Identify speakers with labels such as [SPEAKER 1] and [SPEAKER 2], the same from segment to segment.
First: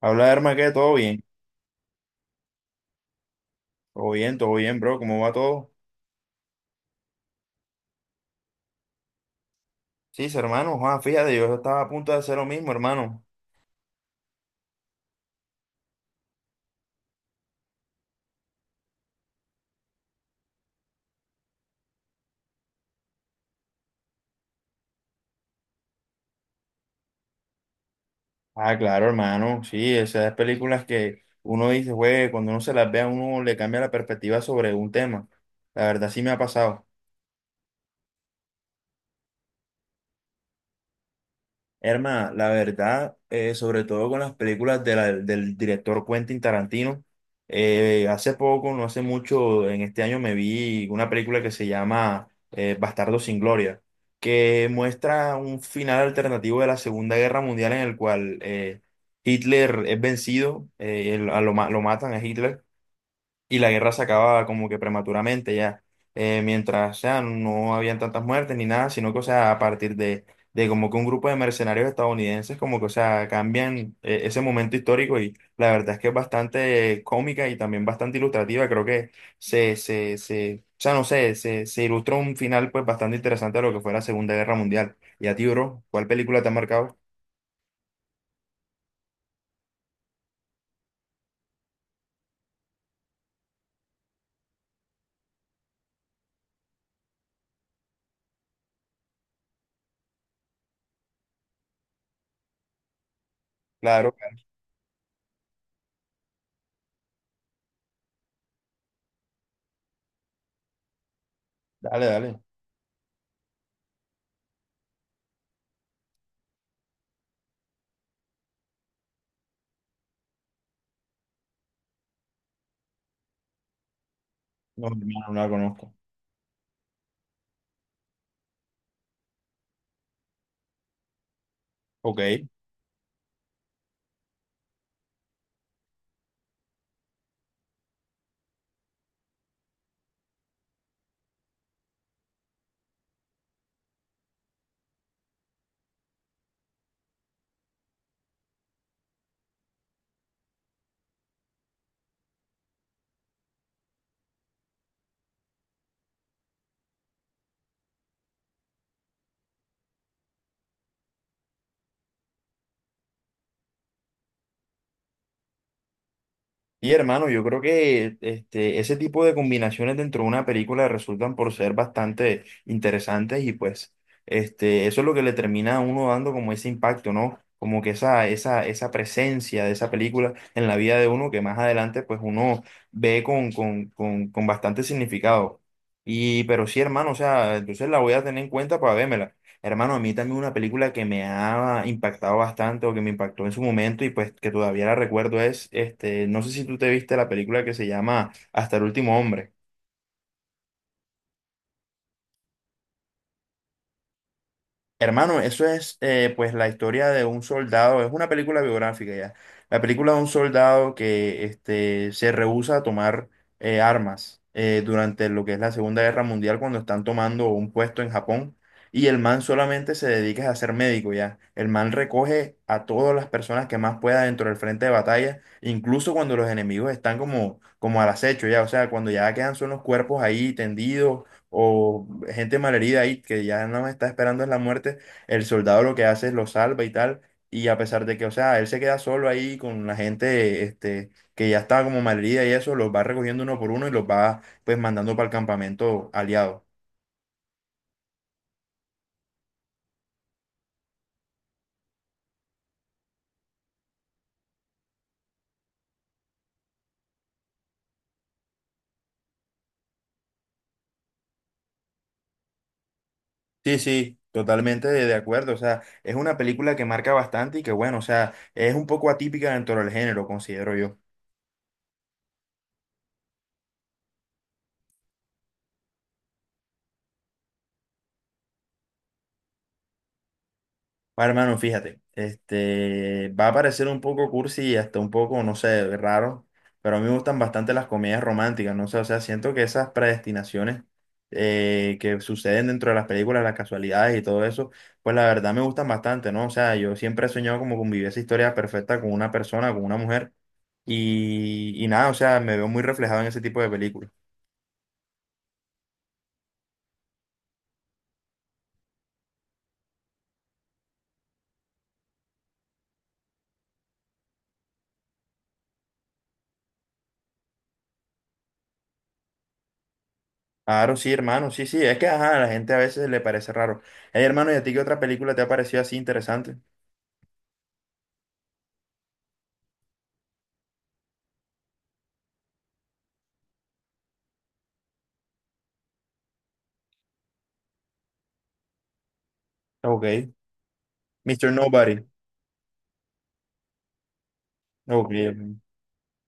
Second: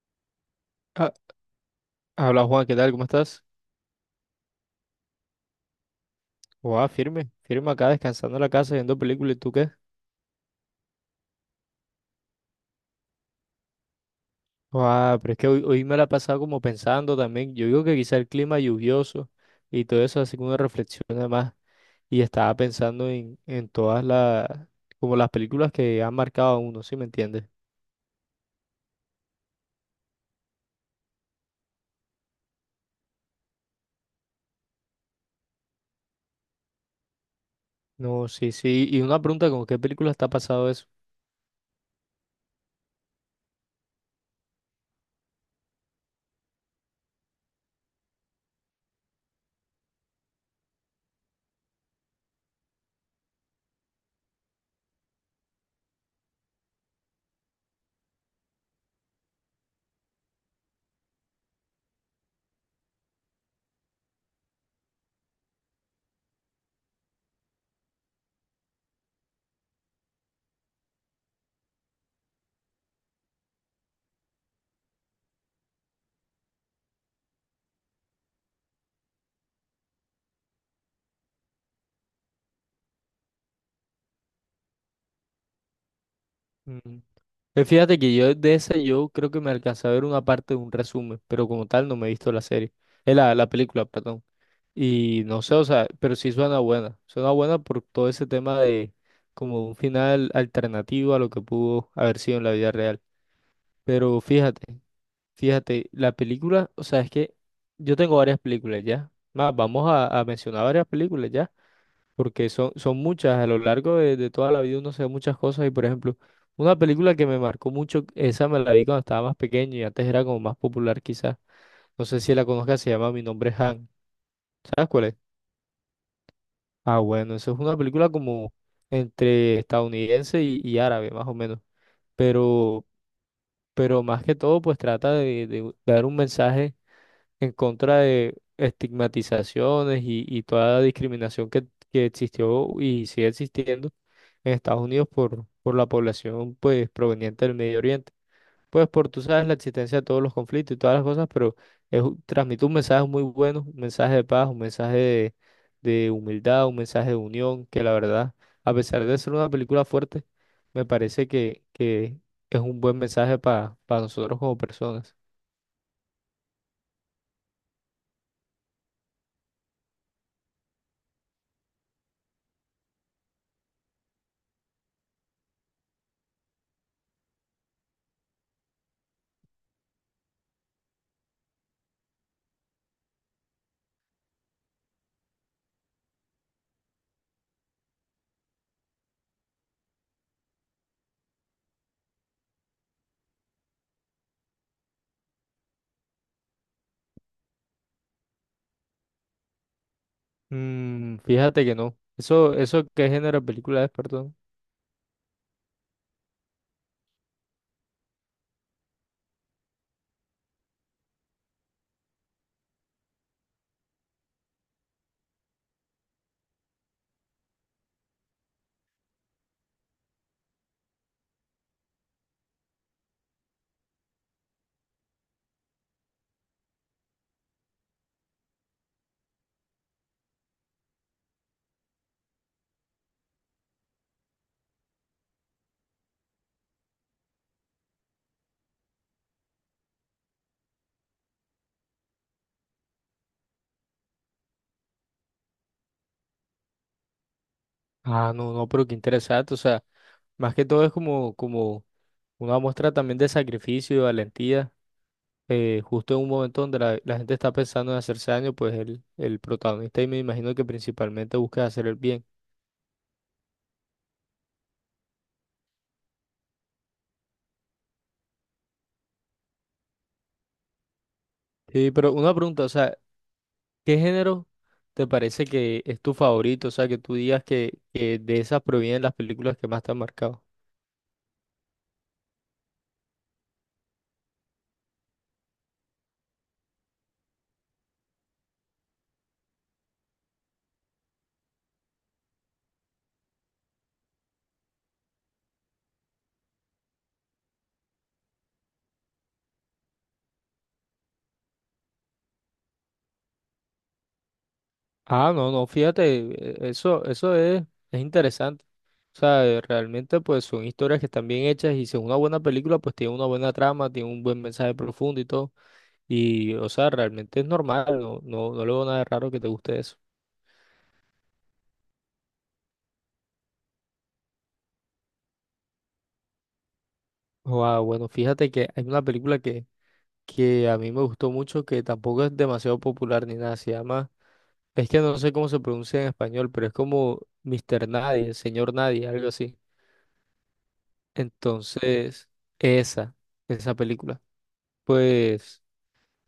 [SPEAKER 1] Habla, hermano, que todo
[SPEAKER 2] Ah,
[SPEAKER 1] bien.
[SPEAKER 2] habla Juan, ¿qué tal? ¿Cómo estás?
[SPEAKER 1] Todo bien, todo bien, bro. ¿Cómo va todo?
[SPEAKER 2] Guau, firme acá, descansando en la casa, viendo películas. ¿Y tú qué?
[SPEAKER 1] Sí, sí, hermano. Juan, fíjate, yo estaba a punto de hacer lo mismo, hermano.
[SPEAKER 2] Guau, pero es que hoy me la he pasado como pensando también. Yo digo que quizá el clima lluvioso y todo eso, así como una reflexión además. Y estaba pensando en todas las, como las películas que han marcado a uno, ¿sí me entiendes?
[SPEAKER 1] Ah, claro, hermano. Sí, esas películas que uno dice, güey, cuando uno se las ve a uno le cambia la perspectiva sobre un tema. La verdad, sí me ha pasado.
[SPEAKER 2] No, sí, sí. Y una pregunta, ¿con qué película está pasado eso?
[SPEAKER 1] Herma, la verdad, sobre todo con las películas de del director Quentin Tarantino. Eh, hace poco, no hace mucho, en este año me vi una película que se llama Bastardo sin Gloria, que muestra un final alternativo de la Segunda Guerra Mundial, en el cual Hitler es vencido. Lo matan a Hitler y la guerra se acababa como que prematuramente ya. Mientras, o sea, no habían tantas muertes ni nada, sino que, o sea, a partir de como que un grupo de mercenarios estadounidenses, como que, o sea, cambian ese momento histórico, y la verdad es que es bastante cómica y también bastante ilustrativa. Creo que o sea, no sé, se ilustró un final pues bastante interesante a lo que fue la Segunda Guerra Mundial. Y a ti, bro, ¿cuál película te ha marcado?
[SPEAKER 2] Mm. Fíjate que yo de esa yo creo que me alcancé a ver una parte de un resumen, pero como tal no me he visto la serie. La película, perdón. Y no sé, o sea, pero sí suena buena. Suena buena por todo ese tema de como un final alternativo a lo que pudo haber sido en la vida real.
[SPEAKER 1] Claro,
[SPEAKER 2] Pero fíjate, fíjate, la película, o sea, es que yo tengo varias películas ya. Más, vamos a mencionar varias películas ya,
[SPEAKER 1] dale, dale.
[SPEAKER 2] porque son, son muchas. A lo largo de toda la vida uno se ve muchas cosas. Y por ejemplo, una película que me marcó mucho, esa me la vi cuando estaba más pequeño y antes era como más popular quizás. No sé si la conozcas, se llama Mi nombre es Han.
[SPEAKER 1] No,
[SPEAKER 2] ¿Sabes cuál es?
[SPEAKER 1] hermano, no la conozco.
[SPEAKER 2] Ah, bueno, eso es una película como entre estadounidense y árabe, más o menos.
[SPEAKER 1] Ok.
[SPEAKER 2] Pero, pero más que todo, pues trata de dar un mensaje en contra de estigmatizaciones y toda la discriminación que existió y sigue existiendo en Estados Unidos por la población pues proveniente del Medio Oriente pues por, tú sabes, la existencia de todos los conflictos y todas las cosas, pero es, transmite un mensaje muy bueno, un mensaje de paz, un mensaje de humildad, un mensaje de unión, que la verdad, a pesar de ser una película fuerte, me parece que es un buen mensaje para nosotros como personas.
[SPEAKER 1] Y hermano, yo creo que este, ese tipo de combinaciones dentro de una película resultan por ser bastante interesantes, y pues este, eso es lo que le termina a uno dando como ese impacto, ¿no? Como que esa presencia de esa película en la vida de uno que más adelante pues uno ve con bastante significado. Y pero sí, hermano, o sea, entonces la voy a tener en cuenta para vérmela. Hermano, a mí también una película que me ha impactado bastante, o que me impactó en su momento y pues que todavía la recuerdo es, este, no sé si tú te viste la película que se llama Hasta el último hombre.
[SPEAKER 2] Mm, fíjate que no. Eso qué género de película es, perdón.
[SPEAKER 1] Hermano, eso es pues la historia de un soldado, es una película biográfica ya, la película de un soldado que este, se rehúsa a tomar armas durante lo que es la Segunda Guerra Mundial, cuando están tomando un puesto en Japón, y el man solamente se dedica a ser médico ya. El man recoge a todas las personas que más pueda dentro del frente de batalla, incluso cuando los enemigos están como al acecho ya, o sea, cuando ya quedan son los cuerpos ahí tendidos o gente malherida ahí que ya no está esperando es la muerte. El soldado lo que hace es lo salva y tal, y a pesar de que, o sea, él se queda solo ahí con la gente este, que ya estaba como malherida y eso, los va recogiendo uno por uno y los va pues mandando para el campamento aliado.
[SPEAKER 2] Ah, no, no, pero qué interesante. O sea, más que todo es como, como una muestra también de sacrificio y valentía justo en un momento donde la gente está pensando en hacerse daño, pues el protagonista y me imagino que principalmente busca hacer el bien.
[SPEAKER 1] Sí, sí. Totalmente de acuerdo, o sea, es una película que marca bastante y que bueno, o sea, es un poco atípica dentro del género, considero yo.
[SPEAKER 2] Sí, pero una pregunta, o sea, ¿qué género te parece que es tu favorito? O sea, que tú digas que de esas provienen las películas que más te han marcado.
[SPEAKER 1] Bueno, hermano, fíjate, este, va a parecer un poco cursi y hasta un poco, no sé, raro, pero a mí me gustan bastante las comedias románticas, no sé, o sea, siento que esas predestinaciones que suceden dentro de las películas, las casualidades y todo eso, pues la verdad me gustan bastante, ¿no? O sea, yo siempre he soñado como con vivir esa historia perfecta con una persona, con una mujer, y nada, o sea, me veo muy reflejado en ese tipo de películas.
[SPEAKER 2] Ah, no, no, fíjate, eso, eso es interesante. O sea, realmente pues son historias que están bien hechas y si es una buena película, pues tiene una buena trama, tiene un buen mensaje profundo y todo. Y, o sea, realmente es normal, no, no, no le veo nada de raro que te guste eso.
[SPEAKER 1] Claro, sí, hermano, sí, sí, es que, ajá, a la gente a veces le parece raro. Hey, hermano, ¿y a ti qué otra película te ha parecido así interesante?
[SPEAKER 2] Wow, bueno, fíjate que hay una película que a mí me gustó mucho, que tampoco es demasiado popular ni nada, se llama, es que no sé cómo se pronuncia en español, pero es como Mister Nadie, Señor Nadie, algo así.
[SPEAKER 1] Ok. Mr. Nobody.
[SPEAKER 2] Entonces, esa, esa película.
[SPEAKER 1] Ok, ok.
[SPEAKER 2] Pues,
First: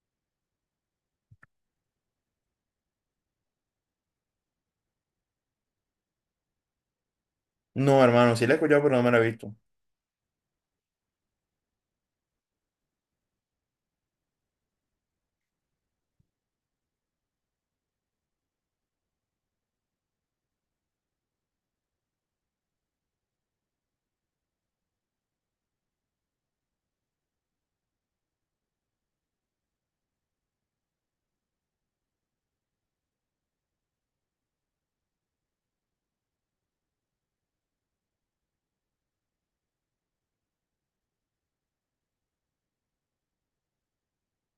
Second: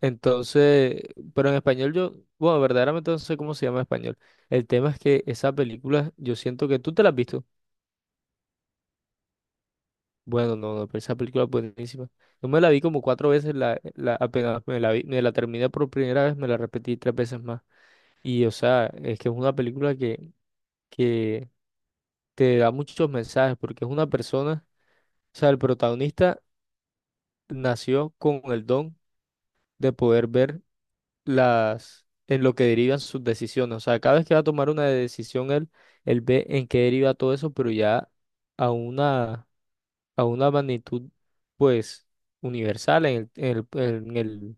[SPEAKER 2] entonces, pero en español yo, bueno, verdaderamente no sé cómo se llama en español. El tema es que esa película, yo siento que tú te la has visto.
[SPEAKER 1] No, hermano, sí la he escuchado, pero no me la he visto.
[SPEAKER 2] Bueno, no, no, pero esa película es buenísima. Yo me la vi como cuatro veces, la, apenas me la vi, me la terminé por primera vez, me la repetí tres veces más. Y o sea, es que es una película que te da muchos mensajes, porque es una persona, o sea, el protagonista nació con el don de poder ver las, en lo que derivan sus decisiones. O sea, cada vez que va a tomar una decisión, él ve en qué deriva todo eso, pero ya a una a una magnitud pues universal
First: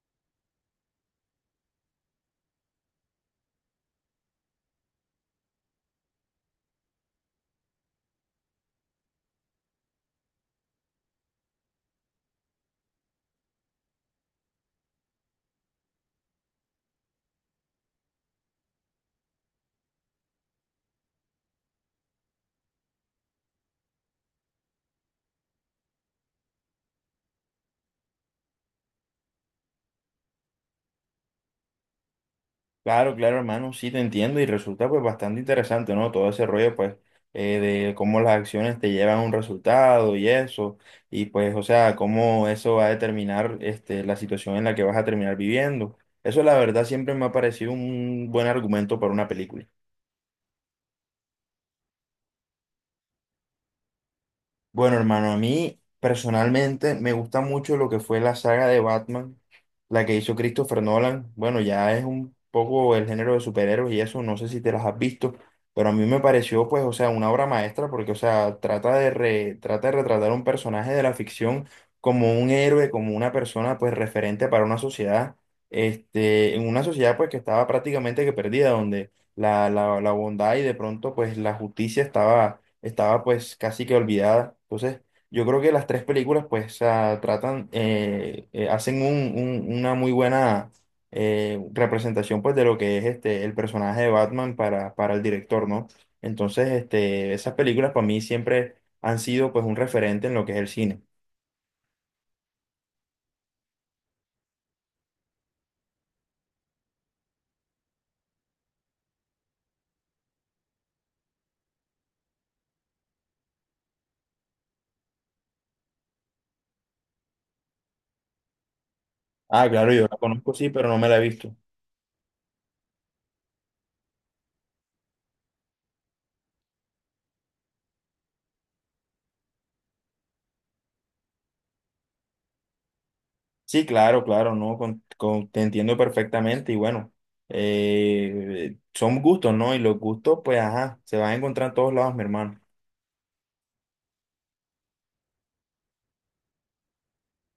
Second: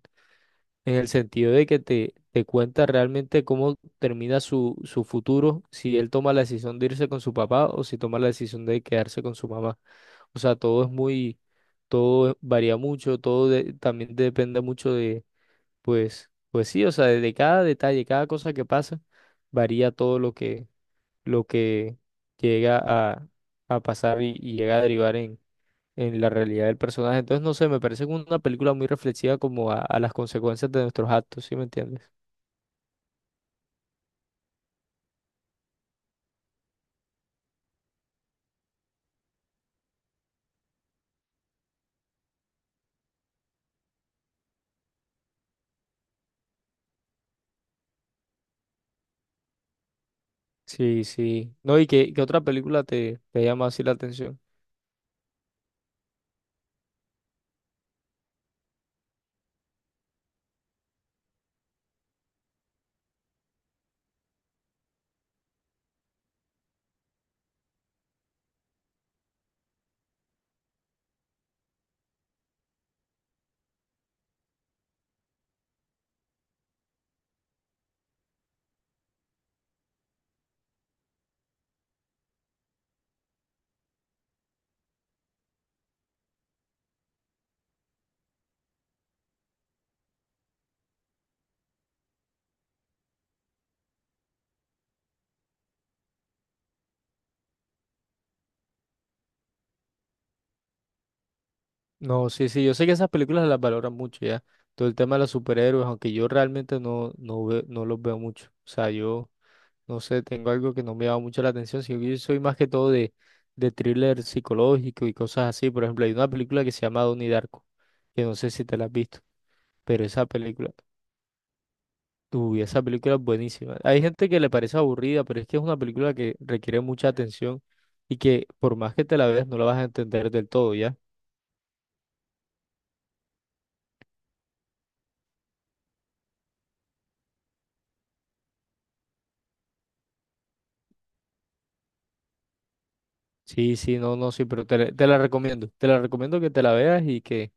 [SPEAKER 2] en el sentido de que te cuenta realmente cómo termina su, su futuro, si él toma la decisión de irse con su papá o si toma la decisión de quedarse con su mamá. O sea, todo es muy, todo varía mucho, también depende mucho de, pues, pues sí, o sea, de cada detalle, cada cosa que pasa, varía todo lo que llega a pasar y llega a derivar en la realidad del personaje. Entonces, no sé, me parece como una película muy reflexiva como a las consecuencias de nuestros actos, ¿sí me entiendes?
[SPEAKER 1] Claro, claro, hermano, sí te entiendo, y resulta pues bastante interesante, ¿no? Todo ese rollo pues eh, de cómo las acciones te llevan a un resultado y eso, y pues, o sea, cómo eso va a determinar este, la situación en la que vas a terminar viviendo. Eso la verdad siempre me ha parecido un buen argumento para una película.
[SPEAKER 2] Sí, sí. No, ¿y qué, qué otra película te, te llama así la atención?
[SPEAKER 1] Bueno, hermano, a mí personalmente me gusta mucho lo que fue la saga de Batman, la que hizo Christopher Nolan. Bueno, ya es un poco el género de superhéroes y eso, no sé si te las has visto, pero a mí me pareció, pues, o sea, una obra maestra porque, o sea, trata de retratar un personaje de la ficción como un héroe, como una persona, pues, referente para una sociedad, este, en una sociedad, pues, que estaba prácticamente que perdida, donde la bondad y de pronto, pues, la justicia estaba pues casi que olvidada. Entonces, yo creo que las tres películas pues ah, tratan, hacen una muy buena representación pues de lo que es este, el personaje de Batman para el director, ¿no? Entonces, este, esas películas para mí siempre han sido pues un referente en lo que es el cine.
[SPEAKER 2] No, sí, sí, yo sé que esas películas las valoran mucho ya. Todo el tema de los superhéroes, aunque yo realmente no, no, no los veo mucho. O sea, yo no sé, tengo algo que no me llama mucho la atención, sino que yo soy más que todo de thriller psicológico y cosas así. Por ejemplo, hay una película que se llama Donnie Darko, que no sé si te la has visto,
[SPEAKER 1] Ah, claro, yo
[SPEAKER 2] pero
[SPEAKER 1] la
[SPEAKER 2] esa
[SPEAKER 1] conozco, sí,
[SPEAKER 2] película.
[SPEAKER 1] pero no me la he visto.
[SPEAKER 2] Uy, esa película es buenísima. Hay gente que le parece aburrida, pero es que es una película que requiere mucha atención y que por más que te la veas no la vas a entender del todo, ¿ya?
[SPEAKER 1] Sí, claro, claro, no, te entiendo perfectamente y bueno, son gustos, ¿no? Y los gustos, pues, ajá, se van a encontrar en todos lados, mi hermano.
[SPEAKER 2] Sí, sí, no, no, sí, pero te la recomiendo. Te la recomiendo que te la veas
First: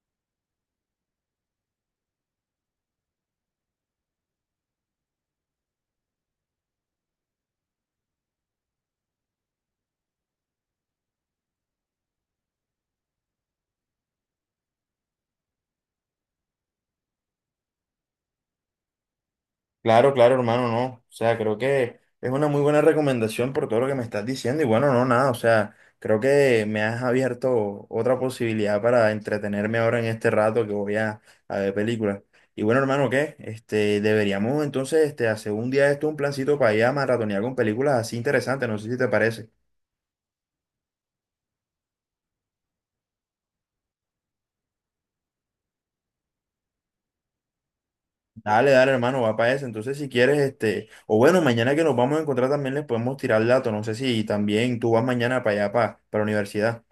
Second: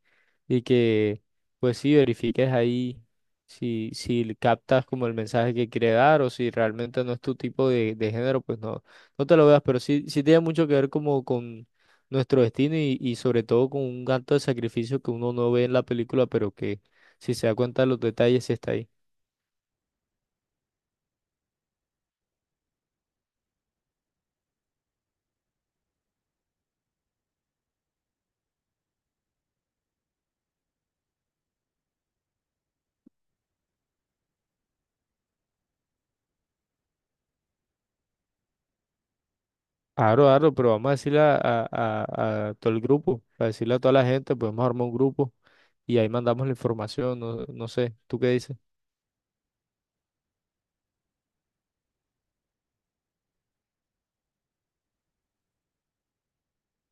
[SPEAKER 2] y que pues sí verifiques ahí si, si captas como el mensaje que quiere dar o si realmente no es tu tipo de género, pues no, no te lo veas, pero sí, sí tiene mucho que ver como con nuestro destino y sobre todo con un acto de sacrificio que uno no ve en la película, pero que si se da cuenta de los detalles sí está ahí.
[SPEAKER 1] Claro, claro, hermano, no. O sea, creo que es una muy buena recomendación por todo lo que me estás diciendo. Y bueno, no, nada. O sea, creo que me has abierto otra posibilidad para entretenerme ahora en este rato que voy a ver películas. Y bueno, hermano, ¿qué? Este, deberíamos entonces este, hacer un día de esto, un plancito para ir a maratonear con películas así interesantes. No sé si te parece.
[SPEAKER 2] Aro, aro, pero vamos a decirle a todo el grupo, a decirle a toda la gente, podemos armar un grupo y ahí mandamos la información, no, no sé, ¿tú qué dices?
[SPEAKER 1] Dale, dale, hermano, va para eso. Entonces, si quieres, este, o bueno, mañana que nos vamos a encontrar también les podemos tirar el dato. No sé si también tú vas mañana para allá, para la universidad.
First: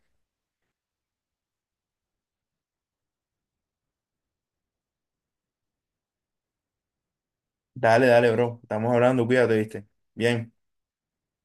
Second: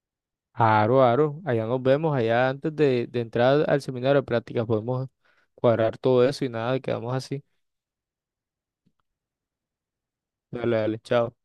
[SPEAKER 2] Aro, aro, allá nos vemos, allá antes de entrar al seminario de prácticas podemos cuadrar todo eso y nada, quedamos así.
[SPEAKER 1] Dale, dale, bro. Estamos hablando, cuídate, viste. Bien.
[SPEAKER 2] Dale, dale, chao.